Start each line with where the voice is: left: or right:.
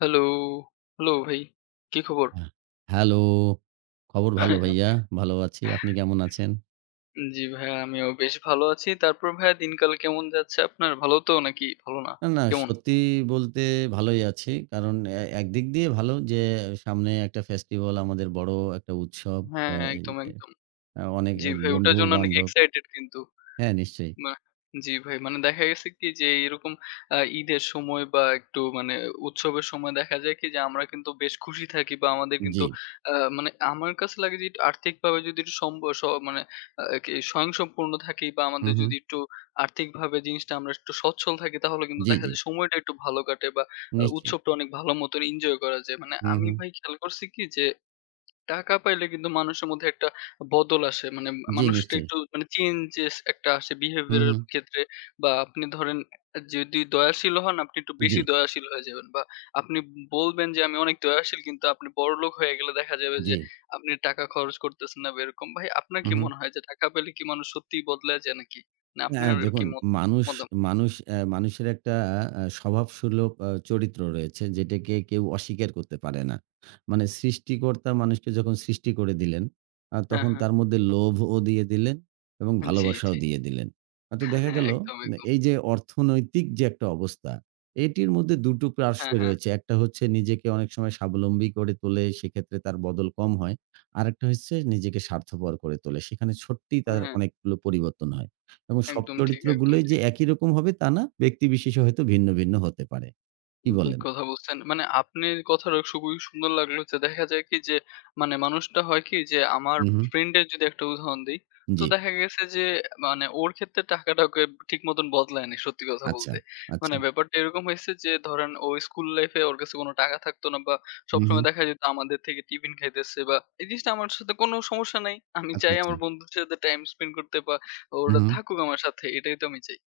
left: Hello, hello ভাই, কি খবর?
right: হ্যাঁ, হ্যালো। খবর ভালো ভাইয়া। ভালো আছি। আপনি কেমন আছেন?
left: জি ভাইয়া আমিও বেশ ভালো আছি। তারপর ভাইয়া দিনকাল কেমন যাচ্ছে আপনার? ভালো তো নাকি ভালো না?
right: না, না
left: কেমন?
right: সত্যি বলতে ভালোই আছি। কারণ একদিক দিয়ে ভালো যে সামনে একটা ফেস্টিভাল আমাদের বড় একটা উৎসব। অ্যা
left: হ্যাঁ, একদম,
right: এ
left: একদম।
right: অনেক
left: জি ভাই ওটার জন্য অনেক
right: বন্ধু-বান্ধব
left: এক্সাইটেড কিন্তু।
right: হ্যাঁ, নিশ্চয়ই।
left: বাহ! জি ভাই। মানে দেখা গেছে কি যে এরকম ঈদের সময় বা একটু মানে উৎসবের সময় দেখা যায় কি যে আমরা কিন্তু বেশ খুশি থাকি বা আমাদের কিন্তু
right: জি।
left: মানে আমার কাছে লাগে যে আর্থিকভাবে যদি একটু সম্ভ স মানে আ কি স্বয়ংসম্পূর্ণ থাকি বা
right: হু,
left: আমাদের
right: হু।
left: যদি একটু আর্থিকভাবে জিনিসটা আমরা একটু সচ্ছল থাকি তাহলে কিন্তু
right: জি,
left: দেখা
right: জি।
left: যায় সময়টা একটু ভালো কাটে বা
right: নিশ্চয়ই।
left: উৎসবটা অনেক ভালো মতন এনজয় করা যায়। মানে
right: হু,
left: আমি
right: হু।
left: ভাই খেয়াল করছি কি যে টাকা পাইলে কিন্তু মানুষের মধ্যে একটা বদল আসে। মানে
right: জি,
left: মানুষটা
right: নিশ্চয়ই।
left: একটু মানে চেঞ্জেস একটা আসে
right: হু,
left: বিহেভিয়ার এর
right: হু।
left: ক্ষেত্রে বা আপনি ধরেন যদি দয়াশীল হন আপনি একটু
right: জি,
left: বেশি দয়াশীল হয়ে যাবেন বা আপনি বলবেন যে আমি অনেক দয়াশীল কিন্তু আপনি বড়লোক হয়ে গেলে দেখা যাবে যে
right: জি।
left: আপনি টাকা খরচ করতেছেন না বা এরকম। ভাই আপনার
right: হু,
left: কি
right: হু।
left: মনে হয় যে টাকা পেলে কি মানুষ সত্যিই বদলায় যায় নাকি? না আপনার
right: হ্যাঁ,
left: কি
right: দেখুন
left: মত
right: মানুষ
left: মতামত?
right: মানুষ অ্যা মানুষের একটা স্বভাবসুলভ চরিত্র রয়েছে যেটাকে কেউ অস্বীকার করতে পারে না। মানে সৃষ্টিকর্তা মানুষকে যখন সৃষ্টি করে দিলেন,
left: হ্যাঁ,
right: তখন
left: হ্যাঁ।
right: তার মধ্যে লোভও দিয়ে দিলেন এবং
left: জি, জি।
right: ভালোবাসাও দিয়ে দিলেন। তো দেখা
left: হ্যাঁ,
right: গেল
left: একদম, একদম।
right: এই যে অর্থনৈতিক যে একটা অবস্থা, এটির মধ্যে ২ টো
left: হ্যাঁ,
right: পার্শ্বই
left: হ্যাঁ।
right: রয়েছে। একটা হচ্ছে নিজেকে অনেক সময় স্বাবলম্বী করে তোলে, সেক্ষেত্রে তার বদল কম হয়। আরেকটা হচ্ছে নিজেকে স্বার্থপর করে তোলে। সেখানে সত্যিই তার
left: হ্যাঁ,
right: অনেকগুলো পরিবর্তন হয়। এবং সব
left: একদম ঠিক, একদম
right: চরিত্রগুলোই যে
left: ঠিক।
right: একই রকম হবে তা না। ব্যক্তি বিশেষে হয়তো ভিন্ন, ভিন্ন হতে পারে। কি
left: ঠিক
right: বলেন?
left: কথা বলছেন। মানে আপনার কথাটা খুবই সুন্দর লাগলো যে দেখা যায় কি যে মানে মানুষটা হয় কি যে আমার
right: হু, হু।
left: ফ্রেন্ডের যদি একটা উদাহরণ দেই, তো
right: জি।
left: দেখা গেছে যে মানে ওর ক্ষেত্রে টাকাটাকে ঠিক মতন বদলায় নাই সত্যি কথা
right: আচ্ছা,
left: বলতে। মানে
right: আচ্ছা।
left: ব্যাপারটা এরকম হয়েছে যে ধরেন ও স্কুল লাইফে ওর কাছে কোনো টাকা থাকতো না বা
right: হু, হু।
left: সবসময় দেখা যেত আমাদের থেকে টিফিন খাইতেছে বা এই জিনিসটা আমার সাথে কোনো সমস্যা নাই। আমি
right: আচ্ছা,
left: চাই
right: আচ্ছা।
left: আমার বন্ধুদের সাথে টাইম স্পেন্ড করতে বা
right: হু,
left: ওরা
right: হু।
left: থাকুক আমার সাথে এটাই তো আমি চাই।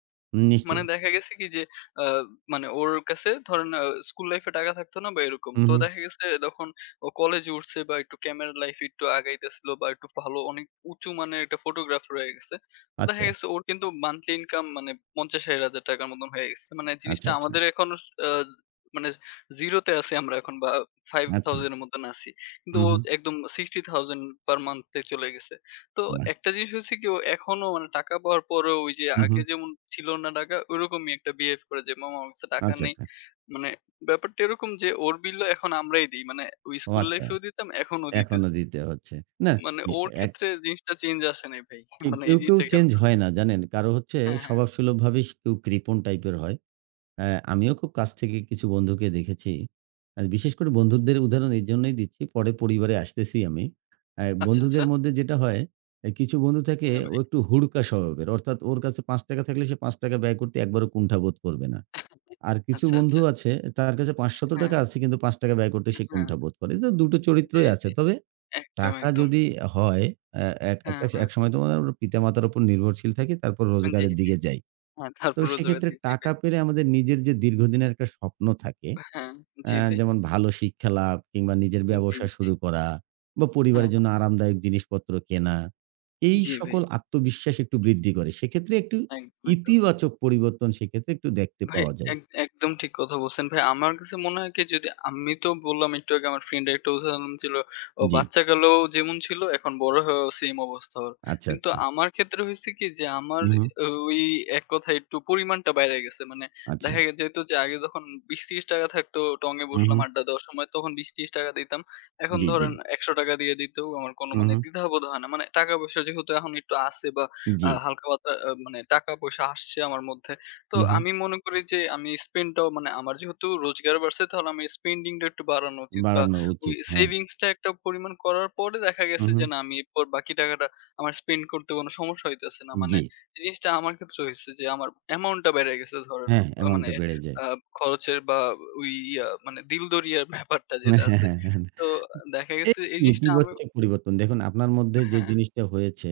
left: মানে
right: নিশ্চয়ই।
left: দেখা গেছে কি যে আ মানে ওর কাছে ধরেন স্কুল লাইফ এ টাকা থাকতো না বা এরকম।
right: হু,
left: তো
right: হু।
left: দেখা গেছে যখন ও কলেজে উঠছে বা একটু ক্যামেরা লাইফ এ একটু আগাইতেছিল বা একটু ভালো অনেক উঁচু মানের একটা ফটোগ্রাফার হয়ে গেছে। তো দেখা
right: আচ্ছা,
left: গেছে ওর কিন্তু মান্থলি ইনকাম মানে ৫০,০০০-৬০,০০০ টাকার মতন হয়ে গেছে। মানে
right: আচ্ছা,
left: জিনিসটা
right: আচ্ছা,
left: আমাদের এখন আ মানে 0 তে আছি আমরা এখন বা
right: আচ্ছা।
left: ৫,০০০ এর মতন আছি। কিন্তু
right: হু,
left: ও
right: হু।
left: একদম ৬০,০০০ পার মান্থ এ চলে গেছে। তো
right: বাহ!
left: একটা জিনিস হচ্ছে কি ও এখনো মানে টাকা পাওয়ার পরেও ওই যে
right: হু, হু।
left: আগে যেমন ছিল না টাকা ওরকমই একটা বিহেভ করে যে মামা আমার কাছে টাকা
right: আচ্ছা,
left: নেই।
right: আচ্ছা।
left: মানে ব্যাপারটা এরকম যে ওর বিলও এখন আমরাই দিই। মানে ওই
right: ও
left: স্কুল
right: আচ্ছা।
left: লাইফেও দিতাম এখনো
right: এখনো
left: দিতেছি।
right: দিতে হচ্ছে। না
left: মানে
right: এ
left: ওর
right: এক
left: ক্ষেত্রে জিনিসটা চেঞ্জ আসে নাই ভাই।
right: কে-
left: মানে এই
right: কেউ, কেউ
left: জিনিসটা খেয়াল
right: চেঞ্জ
left: করছি।
right: হয় না জানেন। কারো হচ্ছে
left: হ্যাঁ, হ্যাঁ।
right: স্বভাবসুলভভাবেই কেউ কৃপণ টাইপের হয়। আমিও খুব কাছ থেকে কিছু বন্ধুকে দেখেছি। বিশেষ করে বন্ধুদের উদাহরণ এইজন্যই দিচ্ছি, পরে পরিবারে আসতেছি আমি।
left: আচ্ছা, আচ্ছা।
right: বন্ধুদের মধ্যে যেটা হয়, কিছু বন্ধু থাকে
left: হ্যাঁ
right: ও
left: ভাই।
right: একটু হুড়কা স্বভাবের। অর্থাৎ ওর কাছে ৳৫ থাকলে সে ৳৫ ব্যয় করতে একবারও কুণ্ঠাবোধ করবে না। আর কিছু
left: আচ্ছা,
right: বন্ধু
left: আচ্ছা।
right: আছে তার কাছে
left: হ্যাঁ,
right: ৳৫০০ আছে কিন্তু ৳৫ ব্যয় করতে সে
left: হ্যাঁ।
right: কুণ্ঠাবোধ করে। তো দুটো
left: জি,
right: চরিত্রই আছে।
left: জি।
right: তবে
left: একদম,
right: টাকা
left: একদম।
right: যদি হয় অ্যা এক
left: হ্যাঁ,
right: একটা
left: হ্যাঁ।
right: একসময় তো পিতামাতার উপর নির্ভরশীল থাকি, তারপর
left: জি,
right: রোজগারের
left: জি।
right: দিকে যাই।
left: হ্যাঁ,
right: তো
left: তারপর রোজা
right: সেক্ষেত্রে
left: পাতি জি ভাই।
right: টাকা পেলে আমাদের নিজের যে দীর্ঘদিনের একটা স্বপ্ন থাকে,
left: হ্যাঁ, জি ভাই।
right: যেমন ভালো শিক্ষা লাভ কিংবা নিজের
left: জি,
right: ব্যবসা
left: জি।
right: শুরু করা বা
left: হ্যাঁ,
right: পরিবারের জন্য
left: হ্যাঁ।
right: আরামদায়ক জিনিসপত্র কেনা, এই
left: জি ভাই।
right: সকল আত্মবিশ্বাস একটু বৃদ্ধি করে। সেক্ষেত্রে একটু
left: একদম, একদম।
right: ইতিবাচক পরিবর্তন সেক্ষেত্রে একটু দেখতে
left: ভাই
right: পাওয়া যায়।
left: এক একদম ঠিক কথা বলছেন ভাই। আমার কাছে মনে হয় কি যদি আমি তো বললাম একটু আগে আমার ফ্রেন্ডের একটা উদাহরণ ছিল। ও
right: জি।
left: বাচ্চাকালেও যেমন ছিল এখন বড় হয়েও সেম অবস্থা ওর।
right: আচ্ছা,
left: কিন্তু
right: আচ্ছা।
left: আমার ক্ষেত্রে হইছে কি যে আমার
right: হুম, হুম।
left: ও ওই এক কথায় একটু পরিমাণটা বাইরে গেছে। মানে
right: আচ্ছা।
left: দেখা গে যেত যে আগে যখন ৳২০-৳৩০ থাকতো টঙে
right: হুম,
left: বসলাম
right: হুম।
left: আড্ডা দেওয়ার সময় তখন ৳২০-৳৩০ দিতাম। এখন
right: জি, জি।
left: ধরেন ৳১০০ দিয়ে দিতেও আমার কোনো
right: হুম,
left: মানে
right: হুম।
left: দ্বিধাবোধ হয় না। মানে টাকা-পয়সা যেহেতু এখন একটু আছে বা
right: জি।
left: হালকা পাতলা মানে টাকা-পয়সা আসছে আমার মধ্যে। তো
right: হুম, হুম।
left: আমি মনে করি যে আমি স্পেন্ডটাও মানে আমার যেহেতু রোজগার বাড়ছে তাহলে আমার স্পেন্ডিংটা একটু বাড়ানো উচিত বা
right: বাড়ানো
left: ওই
right: উচিত। হ্যাঁ।
left: সেভিংসটা একটা পরিমাণ করার পরে দেখা
right: হুম,
left: গেছে যে
right: হুম।
left: না আমি এরপর বাকি টাকাটা আমার স্পেন্ড করতে কোনো সমস্যা হইতেছে না মানে
right: জি।
left: এই জিনিসটা আমার ক্ষেত্রে হয়েছে যে আমার অ্যামাউন্টটা বেড়ে গেছে ধরেন
right: হ্যাঁ,
left: মানে
right: অ্যামাউন্টটা বেড়ে যায়।
left: খরচের বা ওই ইয়া মানে দিলদরিয়ার ব্যাপারটা
right: হ্যাঁ,
left: যেটা
right: হ্যাঁ,
left: আছে
right: হ্যাঁ। হ্যাঁ।
left: তো দেখা
right: এই
left: গেছে এই জিনিসটা আমি
right: ইতিবাচক পরিবর্তন। দেখুন আপনার মধ্যে যে
left: হ্যাঁ
right: জিনিসটা হয়েছে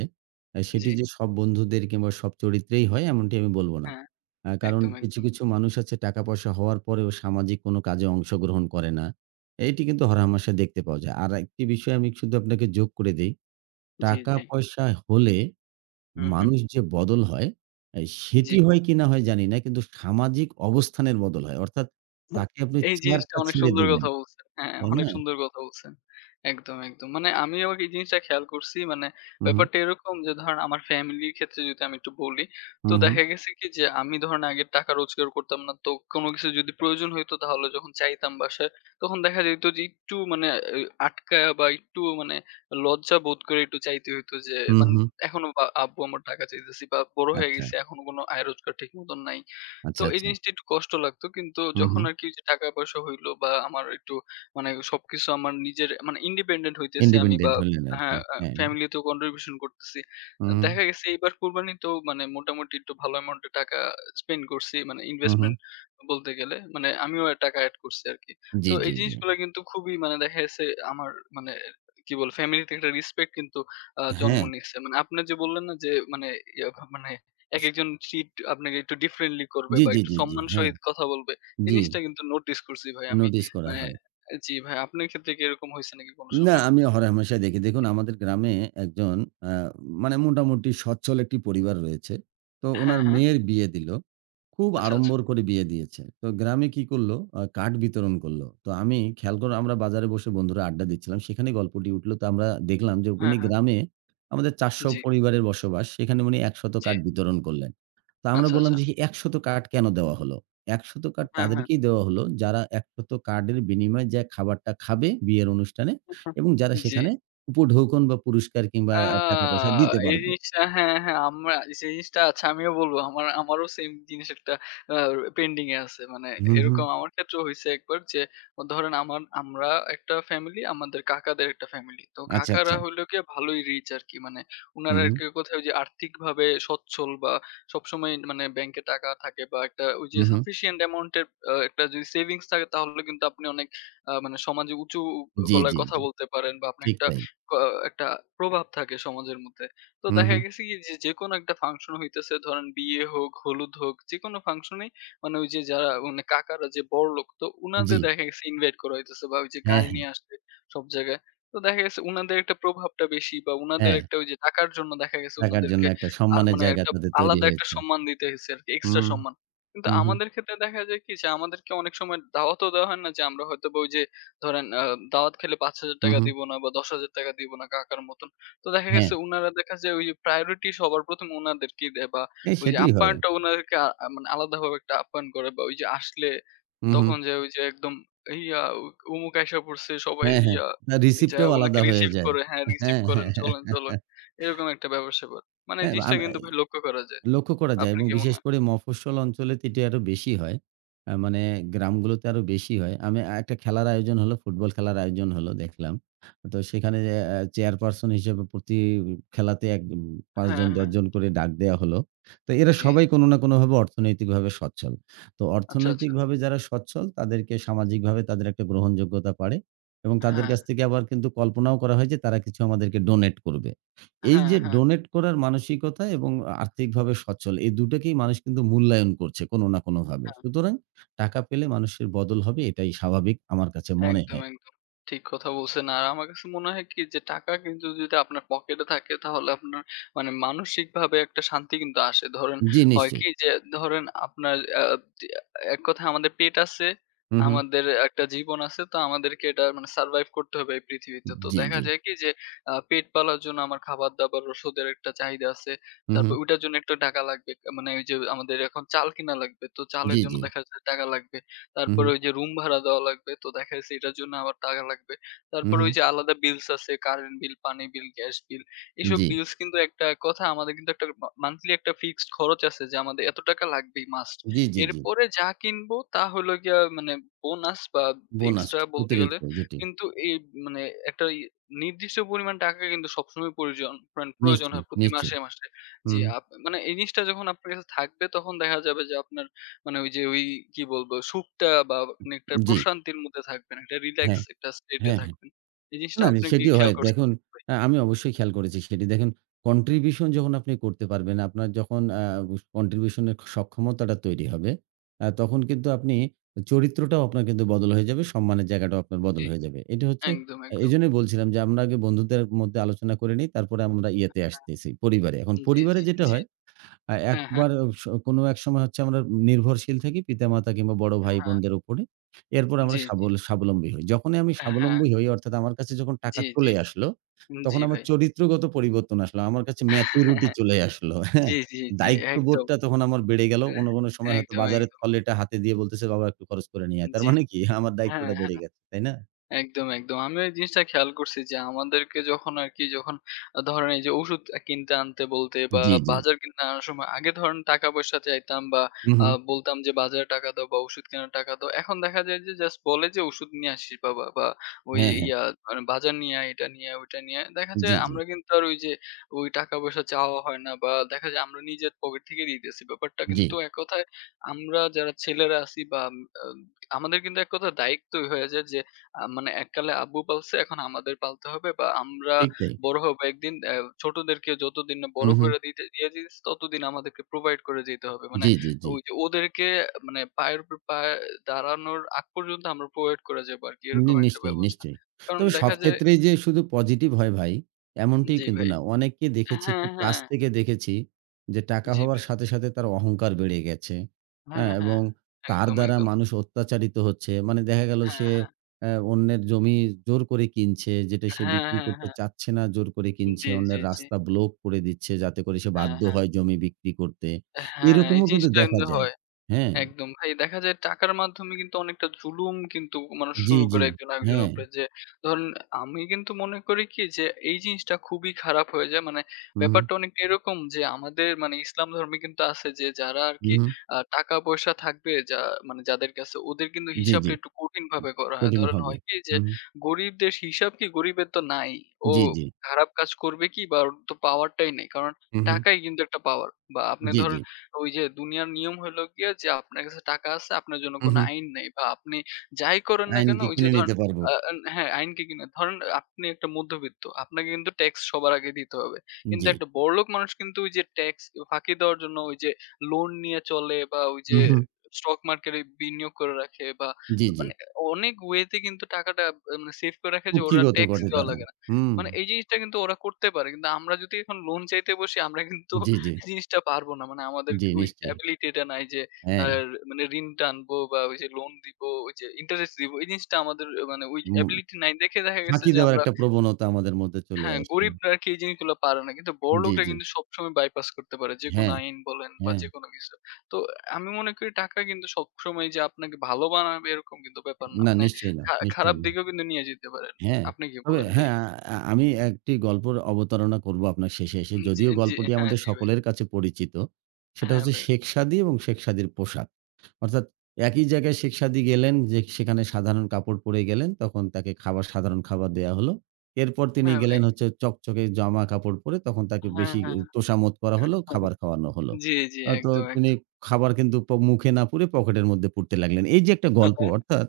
left: জি
right: সেটি যে সব বন্ধুদের কিংবা সব চরিত্রেই হয় এমনটি আমি বলব না।
left: হ্যাঁ
right: কারণ
left: একদম
right: কিছু,
left: একদম
right: কিছু মানুষ আছে টাকা পয়সা হওয়ার পরেও সামাজিক কোনো কাজে অংশগ্রহণ করে না। এটি কিন্তু হরহামেশা দেখতে পাওয়া যায়। আর একটি বিষয় আমি শুধু আপনাকে যোগ করে দেই।
left: জি
right: টাকা
left: জি
right: পয়সা হলে
left: হুম হুম
right: মানুষ যে বদল হয় এ
left: জি
right: সেটি হয় কি না হয় জানি না। কিন্তু সামাজিক অবস্থানের বদল হয়। অর্থাৎ তাকে আপনি
left: এই জিনিসটা
right: চেয়ারটা
left: অনেক
right: ছেড়ে
left: সুন্দর
right: দিবেন।
left: কথা বলছেন। হ্যাঁ,
right: তাই
left: অনেক
right: না?
left: সুন্দর কথা বলছেন। একদম, একদম। মানে আমিও এই জিনিসটা খেয়াল করছি। মানে
right: হু, হু।
left: ব্যাপারটা এরকম যে ধরেন আমার ফ্যামিলির ক্ষেত্রে যদি আমি একটু বলি, তো
right: হুম, হুম।
left: দেখা গেছে কি যে আমি ধরেন আগে টাকা রোজগার করতাম না। তো কোনো কিছু যদি প্রয়োজন হইতো তাহলে যখন চাইতাম বাসায়, তখন দেখা যেত যে একটু মানে এ আটকায়া বা একটু মানে লজ্জা বোধ করে একটু চাইতে হইতো যে
right: হুম,
left: মানে
right: হুম।
left: এখনো বা আব্বু আমার টাকা চাইতেছি বা বড় হয়ে
right: আচ্ছা,
left: গেছি এখনো কোনো আয় রোজগার ঠিক মতন নাই। তো
right: আচ্ছা,
left: এই
right: আচ্ছা।
left: জিনিসটা একটু কষ্ট লাগতো। কিন্তু
right: হুম,
left: যখন
right: হুম।
left: আরকি ওইযে টাকা-পয়সা হইলো বা আমার একটু মানে সবকিছু আমার নিজের মানে ইন্ডিপেন্ডেন্ট হইতেছি আমি বা
right: ইন্ডিপেন্ডেন্ট হলেন
left: হ্যাঁ,
right: আরকি। হ্যাঁ।
left: ফ্যামিলিতেও কন্ট্রিবিউশন করতেছি।
right: হুম, হুম,
left: দেখা গেছে এইবার কুরবানিতেও মানে মোটামুটি একটু ভালো অ্যামাউন্ট এর টাকা স্পেন্ড করছি। মানে
right: হুম, হুম।
left: ইনভেস্টমেন্ট বলতে গেলে। মানে আমিও টাকা এড করছি আরকি। তো
right: জি,
left: এই
right: জি, জি।
left: জিনিসগুলা কিন্তু খুবই মানে দেখা গেছে আমার মানে কি বলবো ফ্যামিলিতে একটা রেসপেক্ট কিন্তু জন্ম
right: হ্যাঁ।
left: নিছে। মানে আপনি যে বললেন না যে মানে ইয়া মানে একেকজন treat আপনাকে একটু differently করবে
right: জি,
left: বা
right: জি,
left: একটু
right: জি, জি।
left: সম্মান
right: হ্যাঁ।
left: সহিত কথা বলবে। এই
right: জি।
left: জিনিসটা কিন্তু নোটিস করছি ভাই আমি।
right: নোটিস করা
left: মানে
right: হয়।
left: জি ভাই, আপনার ক্ষেত্রে কি এরকম হইছে নাকি কোনো
right: না,
left: সময়?
right: আমি হরহামেশাই দেখি। দেখুন আমাদের গ্রামে একজন আ মানে মোটামুটি সচ্ছল একটি পরিবার রয়েছে। তো
left: হ্যাঁ,
right: উনার
left: হ্যাঁ।
right: মেয়ের বিয়ে দিল। খুব
left: আচ্ছা, আচ্ছা।
right: আড়ম্বর করে বিয়ে দিয়েছে। তো গ্রামে কি করল? কার্ড বিতরণ করল। তো আমি খেয়াল করে আমরা বাজারে বসে বন্ধুরা আড্ডা দিচ্ছিলাম। সেখানে গল্পটি উঠল। তো আমরা দেখলাম যে
left: হ্যাঁ,
right: উনি
left: হ্যাঁ।
right: গ্রামে আমাদের ৪০০
left: জি,
right: পরিবারের বসবাস। সেখানে উনি ১০০
left: জি।
right: কার্ড বিতরণ করলেন। তো আমরা
left: আচ্ছা,
right: বললাম
left: আচ্ছা।
right: যে ১০০ কার্ড কেন দেওয়া হলো? ১০০ কার্ড
left: হ্যাঁ, হ্যাঁ।
right: তাদেরকেই দেওয়া হলো যারা ১০০ কার্ডের বিনিময়ে যে খাবারটা খাবে বিয়ের অনুষ্ঠানে এবং যারা
left: জি।
right: সেখানে উপঢৌকন বা পুরস্কার কিংবা
left: আ
right: টাকা-পয়সা দিতে
left: এই
right: পারবে।
left: জিনিসটা হ্যাঁ, হ্যাঁ, আমরা সেই জিনিসটা আচ্ছা আমিও বলবো। আমারও সেম জিনিস একটা আ পেন্ডিং এ আছে। মানে
right: হুম, হুম।
left: এরকম আমার ক্ষেত্রেও হইছে একবার যে ধরেন আমরা একটা ফ্যামিলি, আমাদের কাকাদের একটা ফ্যামিলি। তো
right: আচ্ছা,
left: কাকারা
right: আচ্ছা।
left: হইলো গিয়ে ভালোই রিচ আরকি। মানে
right: হুম,
left: উনারা
right: হুম।
left: আরকি কোথায় যে আর্থিকভাবে সচ্ছল বা সবসময় মানে ব্যাংকে টাকা থাকে বা একটা ওই যে
right: হুম, হুম।
left: সাফিসিয়েন্ট অ্যামাউন্ট এর একটা যদি সেভিংস থাকে তাহলে কিন্তু আপনি অনেক মানে সমাজে উঁচু
right: জি,
left: গলায়
right: জি,
left: কথা
right: জি।
left: বলতে পারেন বা আপনি
right: ঠিক
left: একটা
right: তাই।
left: ক একটা প্রভাব থাকে সমাজের মধ্যে। তো
right: হুম,
left: দেখা
right: হুম।
left: গেছে কি যে যেকোনো একটা ফাংশন হইতেছে ধরেন বিয়ে হোক, হলুদ হোক যেকোনো ফাংশনেই মানে ওই যে যারা মানে কাকারা যে বড়লোক তো
right: জি।
left: উনাদের দেখা গেছে ইনভাইট করা হইতেছে বা ওই যে
right: হ্যাঁ,
left: গাড়ি
right: হ্যাঁ,
left: নিয়ে আসছে সব জায়গায়। তো দেখা গেছে উনাদের একটা প্রভাবটা বেশি বা উনাদের
right: হ্যাঁ।
left: একটা ওই যে টাকার জন্য দেখা গেছে
right: টাকার জন্য
left: উনাদেরকে
right: একটা
left: আর
right: সম্মানের
left: মানে
right: জায়গা
left: একটা
right: তাদের তৈরি
left: আলাদা একটা
right: হয়েছে।
left: সম্মান দিতে হইছে আরকি এক্সট্রা
right: হুম,
left: সম্মান। কিন্তু
right: হুম, হুম,
left: আমাদের ক্ষেত্রে দেখা যায় কি যে আমাদেরকে অনেক সময় দাওয়াতও দেওয়া হয় না যে আমরা হয়তোবা ওই যে ধরেন দাওয়াত খেলে
right: হুম,
left: ৳৫,০০০
right: হুম।
left: দিব না বা ৳১০,০০০ দিব না কাকার মতন। তো দেখা
right: হ্যাঁ,
left: গেছে উনারা দেখা যায় ওই যে প্রায়োরিটি সবার ১ম উনাদেরকেই দেয় বা ওই যে
right: সেটিই হয়।
left: আপ্যায়নটা উনাদেরকে আ আ- মানে আলাদাভাবে একটা আপ্যায়ন করে বা ওই যে আসলে
right: হুম, হুম।
left: তখন যে ওই যে একদম ইয়া অমুক আইসা পড়ছে সবাই
right: হ্যাঁ, হ্যাঁ।
left: ইয়া
right: না রিসিপ্ট
left: যায়া
right: টাও
left: উনাকে
right: আলাদা হয়ে
left: রিসিভ
right: যায়।
left: করে হ্যাঁ, রিসিভ
right: হ্যাঁ,
left: করেন,
right: হ্যাঁ, হ্যাঁ,
left: চলেন, চলেন।
right: হ্যাঁ।
left: এরকম একটা ব্যাপার-স্যাপার। মানে এই
right: হ্যাঁ,
left: জিনিসটা কিন্তু ভাই লক্ষ্য করা যায়।
right: লক্ষ্য করা যায়
left: আপনার
right: এবং
left: কি মনে
right: বিশেষ
left: হয়?
right: করে মফস্বল অঞ্চলে তো এটি আরো বেশি হয়। মানে গ্রামগুলোতে আরো বেশি হয়। আমি একটা খেলার আয়োজন হলো, ফুটবল খেলার আয়োজন হলো দেখলাম। তো সেখানে যে চেয়ারপারসন হিসেবে প্রতি খেলাতে ৫
left: হ্যাঁ,
right: জন ১০
left: হ্যাঁ।
right: জন করে ডাক দেয়া হলো। তো এরা
left: জি,
right: সবাই
left: জি।
right: কোনো না কোনোভাবে অর্থনৈতিকভাবে সচ্ছল। তো
left: আচ্ছা, আচ্ছা।
right: অর্থনৈতিকভাবে যারা সচ্ছল তাদেরকে সামাজিকভাবে তাদের একটা গ্রহণযোগ্যতা বাড়ে এবং তাদের
left: হ্যাঁ,
right: কাছ থেকে আবার কিন্তু কল্পনাও করা হয় যে তারা কিছু আমাদেরকে ডোনেট করবে। এই
left: হ্যাঁ,
right: যে
left: হ্যাঁ,
right: ডোনেট করার মানসিকতা এবং আর্থিকভাবে সচ্ছল এই দুটাকেই মানুষ কিন্তু মূল্যায়ন করছে কোনো না কোনোভাবে।
left: হ্যাঁ।
right: সুতরাং টাকা পেলে মানুষের বদল হবে এটাই স্বাভাবিক আমার কাছে মনে
left: একদম,
right: হয়।
left: একদম। ঠিক কথা বলছেন। আর আমার কাছে মনে হয় কি যে টাকা কিন্তু যদি আপনার পকেটে থাকে তাহলে আপনার মানে মানসিকভাবে একটা শান্তি কিন্তু আসে। ধরেন
right: জি,
left: হয়
right: নিশ্চয়ই।
left: কি যে ধরেন আপনার আ তি এক কথায় আমাদের পেট আছে,
right: হু, হু।
left: আমাদের একটা জীবন আছে। তো আমাদেরকে এটা মানে সারভাইভ করতে হবে এই পৃথিবীতে। তো
right: জি,
left: দেখা
right: জি।
left: যায় কি যে পেট পালার জন্য আমার খাবার-দাবার, ওষুধের একটা চাহিদা আছে।
right: হু, হু।
left: তারপর ওইটার জন্য একটা টাকা লাগবে। মানে ওই যে আমাদের এখন চাল কিনা লাগবে। তো চালের
right: জি,
left: জন্য
right: জি।
left: দেখা যায় টাকা লাগবে।
right: হু, হু।
left: তারপরে ওই যে রুম ভাড়া দেওয়া লাগবে। তো দেখা গেছে এটার জন্য আবার টাকা লাগবে।
right: হু,
left: তারপরে
right: হু।
left: ওই যে আলাদা বিলস আছে কারেন্ট বিল, পানি বিল, গ্যাস বিল। এসব
right: জি।
left: বিলস কিন্তু একটা এক কথা আমাদের কিন্তু একটা মান্থলি একটা ফিক্সড খরচ আছে যে আমাদের এত টাকা লাগবেই মাস্ট।
right: জি, জি, জি।
left: এরপরে যা কিনবো তা হলো গিয়া মানে বোনাস বা
right: বোনাস
left: এক্সট্রা বলতে গেলে।
right: অতিরিক্ত যেটি।
left: কিন্তু এই মানে একটা ই নির্দিষ্ট পরিমাণ টাকা কিন্তু সবসময় প্রয়োজন মানে প্রয়োজন
right: নিশ্চয়ই,
left: হয় প্রতি
right: নিশ্চয়ই।
left: মাসে।
right: হু,
left: জি,
right: হু।
left: আপ মানে এই জিনিসটা যখন আপনার কাছে থাকবে তখন দেখা যাবে যে আপনার মানে ওই যে কি বলবো সুখটা বা আপনি একটা
right: জি।
left: প্রশান্তির মধ্যে থাকবেন। একটা রিল্যাক্স
right: হ্যাঁ,
left: একটা state এ
right: হ্যাঁ।
left: থাকবেন। এই জিনিসটা
right: না, না
left: আপনি কি
right: সেটি
left: খেয়াল
right: হয়।
left: করছেন
right: দেখুন
left: নাকি ভাই?
right: আমি অবশ্যই খেয়াল করেছি সেটি। দেখুন কন্ট্রিবিউশন যখন আপনি করতে পারবেন, আপনার যখন কন্ট্রিবিউশন এর সক্ষমতাটা তৈরি হবে, তখন কিন্তু আপনি চরিত্রটাও আপনার কিন্তু বদল হয়ে যাবে, সম্মানের জায়গাটাও আপনার বদল
left: জি,
right: হয়ে যাবে। এটা হচ্ছে
left: একদম, একদম।
right: এজন্যই বলছিলাম যে আমরা আগে বন্ধুদের মধ্যে আলোচনা করে নিই, তারপরে আমরা ইয়েতে আসতেছি পরিবারে। এখন
left: জি,
right: পরিবারে
left: জি,
right: যেটা
left: জি।
right: হয় আ
left: হ্যাঁ, হ্যাঁ।
right: একবার স কোনো এক সময় হচ্ছে আমরা নির্ভরশীল থাকি পিতামাতা কিংবা বড়
left: হ্যাঁ,
right: ভাই-বোনদের উপরে। এরপর আমরা
left: জি, জি।
right: স্বাবলম্বী হই। যখনই আমি
left: হ্যাঁ,
right: স্বাবলম্বী হই অর্থাৎ আমার কাছে যখন টাকা
left: জি, জি।
right: চলে আসলো, তখন
left: জি
right: আমার
left: ভাই।
right: চরিত্রগত পরিবর্তন আসলো। আমার কাছে ম্যাচুরিটি চলে আসলো। হ্যাঁ?
left: জি, জি, জি। একদম।
right: দায়িত্ববোধটা তখন আমার বেড়ে গেল। কোনো, কোনো
left: এহ
right: সময় হয়তো
left: একদম,
right: বাজারের
left: একদম।
right: থলেটা হাতে দিয়ে বলতেছে, "বাবা একটু খরচ করে নিয়ে আয়।" তার
left: জি।
right: মানে কি আমার
left: হ্যাঁ,
right: দায়িত্বটা বেড়ে
left: হ্যাঁ।
right: গেছে। তাই না?
left: একদম, একদম। আমিও এই জিনিসটা খেয়াল করছি যে আমাদেরকে যখন আরকি যখন ধরেন এই যে ওষুধ কিনতে আনতে বলতে বা
right: জি, জি।
left: বাজার কিনতে আনার সময় আগে ধরেন টাকা-পয়সা চাইতাম বা
right: হু, হু।
left: বলতাম যে বাজারে টাকা দাও বা ওষুধ কেনার টাকা দাও। এখন দেখা যায় যে জাস্ট বলে যে ওষুধ নিয়ে আসিস বাবা বা ওই
right: হ্যাঁ, হ্যাঁ।
left: ইয়া মানে বাজার নিয়ে আয়, এটা নিয়ে আয়, ওইটা নিয়ে আয়। দেখা যায়
right: জি, জি।
left: আমরা কিন্তু আর ওই যে ওই টাকা-পয়সা চাওয়া হয় না বা দেখা যায় আমরা নিজের পকেট থেকে দিতেছি। ব্যাপারটা
right: জি।
left: কিন্তু এক কথায় আমরা যারা ছেলেরা আছি বা আম আ আমাদের কিন্তু এক কথায় দায়িত্বই হয়ে যায় যে মানে এককালে আব্বু পালছে এখন আমাদের পালতে হবে বা আমরা
right: ঠিক তাই।
left: বড় হব একদিন ছোটদেরকে যতদিন না
right: হু,
left: বড়
right: হু।
left: করে দিতে দিয়ে দিস ততদিন আমাদেরকে প্রোভাইড করে যেতে হবে। মানে
right: জি, জি, জি।
left: ওই যে ওদেরকে মানে পায়ে দাঁড়ানোর আগ পর্যন্ত আমরা প্রোভাইড করে যাবো আরকি এরকম একটা
right: নিশ্চয়ই,
left: ব্যবস্থা।
right: নিশ্চয়ই।
left: কারণ
right: তবে সব
left: দেখা যায়
right: ক্ষেত্রেই যে শুধু পজিটিভ হয় ভাই, এমনটি
left: জি
right: কিন্তু
left: ভাই।
right: না। অনেককে দেখেছি
left: হ্যাঁ,
right: খুব কাছ
left: হ্যাঁ।
right: থেকে দেখেছি যে টাকা
left: জি
right: হওয়ার
left: ভাই।
right: সাথে, সাথে তার অহংকার বেড়ে গেছে।
left: হ্যাঁ,
right: হ্যাঁ?
left: হ্যাঁ।
right: এবং তার
left: একদম,
right: দ্বারা
left: একদম।
right: মানুষ অত্যাচারিত হচ্ছে। মানে দেখা গেল
left: হ্যাঁ,
right: সে
left: হ্যাঁ।
right: অন্যের জমি জোর করে কিনছে, যেটা সে
left: হ্যাঁ,
right: বিক্রি
left: হ্যাঁ,
right: করতে
left: হ্যাঁ।
right: চাচ্ছে না, জোর করে কিনছে।
left: জি, জি,
right: অন্যের
left: জি।
right: রাস্তা ব্লক করে দিচ্ছে যাতে করে সে
left: হ্যাঁ,
right: বাধ্য
left: হ্যাঁ।
right: হয় জমি বিক্রি করতে।
left: হ্যাঁ, এই
right: এরকমও কিন্তু
left: জিনিসটা
right: দেখা
left: কিন্তু
right: যায়।
left: হয়।
right: হ্যাঁ?
left: একদম ভাই, দেখা যায় টাকার মাধ্যমে কিন্তু অনেকটা জুলুম কিন্তু মানুষ
right: জি,
left: শুরু করে
right: জি।
left: একজন আরেকজনের
right: হ্যাঁ।
left: উপরে। যে ধরেন আমি কিন্তু মনে করি কি যে এই জিনিসটা খুবই খারাপ হয়ে যায়। মানে
right: হু, হু।
left: ব্যাপারটা অনেকটা এরকম যে আমাদের মানে ইসলাম ধর্মে কিন্তু আছে যে যারা
right: হু,
left: আরকি
right: হু।
left: টাকা-পয়সা থাকবে যা মানে যাদের কাছে ওদের কিন্তু
right: জি, জি।
left: হিসাবটা একটু কঠিনভাবে করা হয়।
right: কঠিন
left: ধরেন
right: হবে।
left: হয় কি যে
right: হুম,
left: গরিবদের হিসাব কি গরিবের তো নাই। ও
right: জি, জি।
left: খারাপ কাজ করবে কি বা ওর তো পাওয়ারটাই নেই। কারণ
right: হু, হু।
left: টাকাই কিন্তু একটা পাওয়ার। বা আপনি
right: জি, জি।
left: ধরেন ওই যে দুনিয়ার নিয়ম হইলো গিয়ে যে আপনার কাছে টাকা আছে আপনার জন্য
right: হু,
left: কোনো
right: হু।
left: আইন নাই বা আপনি যাই করেন না কেন
right: আইনকে
left: ওই যে
right: কিনে
left: ধরেন
right: নিতে পারবো।
left: আ আন হ্যাঁ, আইন কি কিনা ধরেন আপনি একটা মধ্যবিত্ত। আপনাকে কিন্তু ট্যাক্স সবার আগে দিতে হবে। কিন্তু
right: জি।
left: একটা বড়লোক মানুষ কিন্তু ওই যে ট্যাক্স ফাঁকি দেওয়ার জন্য ওই যে লোন নিয়ে চলে বা ওই
right: হু,
left: যে
right: হু।
left: স্টক মার্কেটে বিনিয়োগ করে রাখে বা
right: জি, জি।
left: মানে অনেক ওয়ে তে কিন্তু টাকাটা মানে সেভ করে রাখে যে ওরা
right: কুক্ষিগত
left: ট্যাক্স
right: করে
left: দেওয়া
right: তারা।
left: লাগে না।
right: হুম।
left: মানে এই জিনিসটা কিন্তু ওরা করতে পারে। কিন্তু আমরা যদি এখন লোন চাইতে বসি আমরা কিন্তু
right: জি, জি।
left: জিনিসটা পারবো না। মানে আমাদের
right: জি,
left: ওই
right: নিশ্চয়ই।
left: এবিলিটি টা নাই যে আ
right: হ্যাঁ,
left: মানে ঋণ টানবো বা ওই যে লোন দিব, ওই যে ইন্টারেস্ট দিব। এই জিনিসটা আমাদের মানে ওই
right: উম
left: এবিলিটি নাই দেখে দেখা গেছে
right: ফাঁকি
left: যে
right: দেওয়ার
left: আমরা
right: একটা প্রবণতা আমাদের মধ্যে চলে
left: হ্যাঁ,
right: আসে।
left: গরিবরা আরকি এই জিনিসগুলো পারে না। কিন্তু
right: জি,
left: বড়লোকরা
right: জি।
left: কিন্তু সবসময় বাইপাস করতে পারে। যেকোনো
right: হ্যাঁ,
left: আইন বলেন বা
right: হ্যাঁ।
left: যেকোনো কিছু। তো আমি মনে করি টাকা কিন্তু সবসময় যে আপনাকে ভালো বানাবে এরকম কিন্তু ব্যাপার না।
right: না,
left: মানে
right: নিশ্চয়ই না,
left: খারাপ
right: নিশ্চয়ই না।
left: দিকেও কিন্তু নিয়ে যেতে পারেন।
right: হ্যাঁ,
left: আপনি কি
right: তবে
left: বলেন ভাই?
right: হ্যাঁ, আমি একটি গল্পের অবতারণা করব আপনার শেষে এসে।
left: জি,
right: যদিও
left: জি,
right: গল্পটি
left: হ্যাঁ,
right: আমাদের
left: জি ভাই।
right: সকলের কাছে পরিচিত। সেটা
left: হ্যাঁ
right: হচ্ছে
left: ভাই।
right: শেখ সাদী এবং শেখ সাদীর পোশাক। অর্থাৎ একই জায়গায় শেখ সাদী গেলেন যে সেখানে সাধারণ কাপড় পরে গেলেন, তখন তাকে খাবার সাধারণ খাবার দেয়া হলো। এরপর তিনি
left: হ্যাঁ ভাই।
right: গেলেন হচ্ছে চকচকে জামা কাপড় পরে তখন তাকে
left: হ্যাঁ,
right: বেশি
left: হ্যাঁ।
right: তোষামোদ করা হলো, খাবার খাওয়ানো হলো।
left: জি, জি।
right: তো
left: একদম,
right: তিনি
left: একদম।
right: খাবার কিন্তু মুখে না পুরে পকেটের মধ্যে পুরতে লাগলেন। এই যে একটা গল্প অর্থাৎ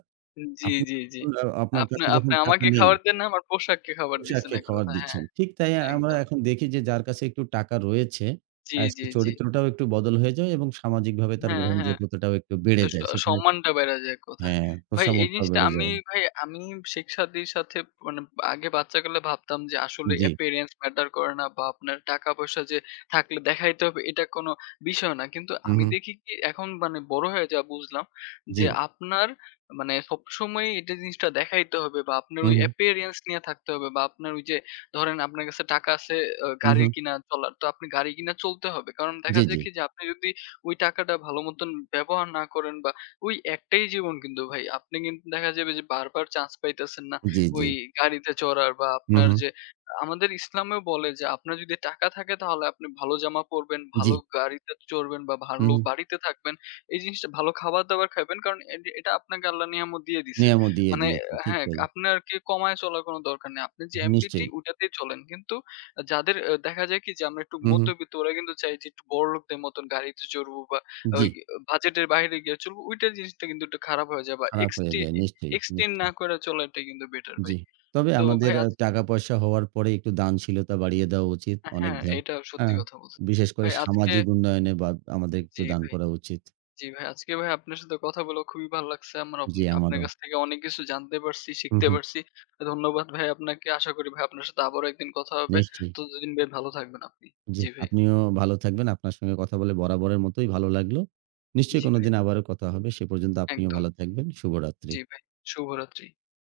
left: জি,
right: আপনি
left: জি, জি।
right: আপনার
left: আপনি
right: কাছে
left: আপনি
right: যখন টাকা
left: আমাকে
right: নেই
left: খাবার দেন না, আমার পোশাককে খাবার দিছেন
right: পোশাককে
left: এক
right: খাবার
left: কথা। হ্যাঁ,
right: দিচ্ছেন। ঠিক তাই আমরা
left: একদম।
right: এখন দেখি যে যার কাছে একটু টাকা রয়েছে,
left: জি,
right: সে
left: জি, জি।
right: চরিত্রটাও একটু বদল হয়ে যায় এবং সামাজিকভাবে তার
left: হ্যাঁ, হ্যাঁ।
right: গ্রহণযোগ্যতাটাও একটু বেড়ে
left: এ স
right: যায়। সেখানে
left: সম্মানটা বেড়ে যায় এক কথায়।
right: হ্যাঁ,
left: ভাই এই
right: তোষামোদটাও
left: জিনিসটা
right: বেড়ে
left: আমি
right: যায়।
left: ভাই আমি শিক্ষার্থীর সাথে মানে আগে বাচ্চাকালে ভাবতাম যে আসলে
right: জি।
left: appearance ম্যাটার করে না বা আপনার টাকা-পয়সা যে থাকলে দেখাইতে হবে এটা কোনো বিষয় না। কিন্তু
right: হু,
left: আমি
right: হু।
left: দেখি কি এখন মানে বড় হয়ে যা বুঝলাম
right: জি।
left: যে আপনার মানে সবসময়ই এটা জিনিসটা দেখাইতে হবে বা আপনার
right: হু,
left: ওই
right: হু।
left: appearance নিয়ে থাকতে হবে বা আপনার ওই যে ধরেন আপনার কাছে টাকা আছে
right: হু,
left: গাড়ি
right: হু।
left: কিনা চলার তো আপনি গাড়ি কিনা চলতে হবে। কারণ দেখা
right: জি,
left: যায়
right: জি।
left: কি যে আপনি যদি ওই টাকাটা ভালো মতন ব্যবহার না করেন বা ওই একটাই জীবন কিন্তু ভাই। আপনি কিন্তু দেখা যাবে যে বারবার চান্স পাইতেছেন না
right: জি, জি।
left: ওই গাড়িতে চড়ার বা
right: হু,
left: আপনার
right: হু।
left: যে আমাদের ইসলামেও বলে যে আপনার যদি টাকা থাকে তাহলে আপনি ভালো জামা পরবেন,
right: জি।
left: ভালো গাড়িতে চড়বেন বা
right: হু,
left: ভালো
right: হু।
left: বাড়িতে থাকবেন। এই জিনিসটা ভালো খাবার-দাবার খাবেন। কারণ এটা আপনাকে আল্লাহ নিয়ামত দিয়ে দিছে।
right: নিয়ামত দিয়ে
left: মানে
right: দিয়েছে। ঠিক
left: হ্যাঁ,
right: তাই।
left: আপনার আরকি কমায় চলার কোনো দরকার নেই। আপনার যে এবিলিটি
right: নিশ্চয়ই।
left: ওটাতেই চলেন। কিন্তু যাদের দেখা যায় কি যে আমরা একটু
right: হু, হু।
left: মধ্যবিত্ত ওরা কিন্তু চায় যে একটু বড়লোকদের মতন গাড়িতে চড়বো বা ওই
right: জি।
left: বাজেটের বাইরে গিয়ে চলবো। ওইটার জিনিসটা কিন্তু একটু খারাপ হয়ে যায় বা
right: খারাপ হয়ে যায়। নিশ্চয়ই,
left: এক্সটেন্ড
right: নিশ্চয়ই।
left: না করে চলাটাই কিন্তু বেটার ভাই।
right: জি। তবে
left: তো
right: আমাদের
left: ভাই আজ
right: টাকা-পয়সা হওয়ার পরে একটু দানশীলতা বাড়িয়ে দেওয়া উচিত। অনেক
left: হ্যাঁ,
right: ধা
left: এটা
right: আ
left: সত্যি কথা বলছেন।
right: বিশেষ করে
left: ভাই আজকে
right: সামাজিক উন্নয়নে বা আমাদের একটু
left: জি
right: দান
left: ভাই,
right: করা উচিত।
left: জি ভাই। আজকে ভাই আপনার সাথে কথা বলে খুবই ভালো লাগছে। আমার আপ
right: জি,
left: আপনার
right: আমারও।
left: কাছ থেকে অনেক কিছু জানতে পারছি,
right: হুম,
left: শিখতে
right: হুম।
left: পারছি। ধন্যবাদ ভাই আপনাকে। আশা করি ভাই আপনার সাথে আবারও একদিন কথা হবে।
right: নিশ্চয়ই।
left: ততদিন ভাই ভালো থাকবেন আপনি।
right: জি,
left: জি ভাই,
right: আপনিও ভালো থাকবেন। আপনার সঙ্গে কথা বলে বরাবরের মতোই ভালো লাগলো। নিশ্চয়ই
left: জি ভাই।
right: কোনোদিন আবারও কথা হবে। সে পর্যন্ত আপনিও
left: একদম।
right: ভালো থাকবেন। শুভরাত্রি।
left: জি ভাই, শুভরাত্রি।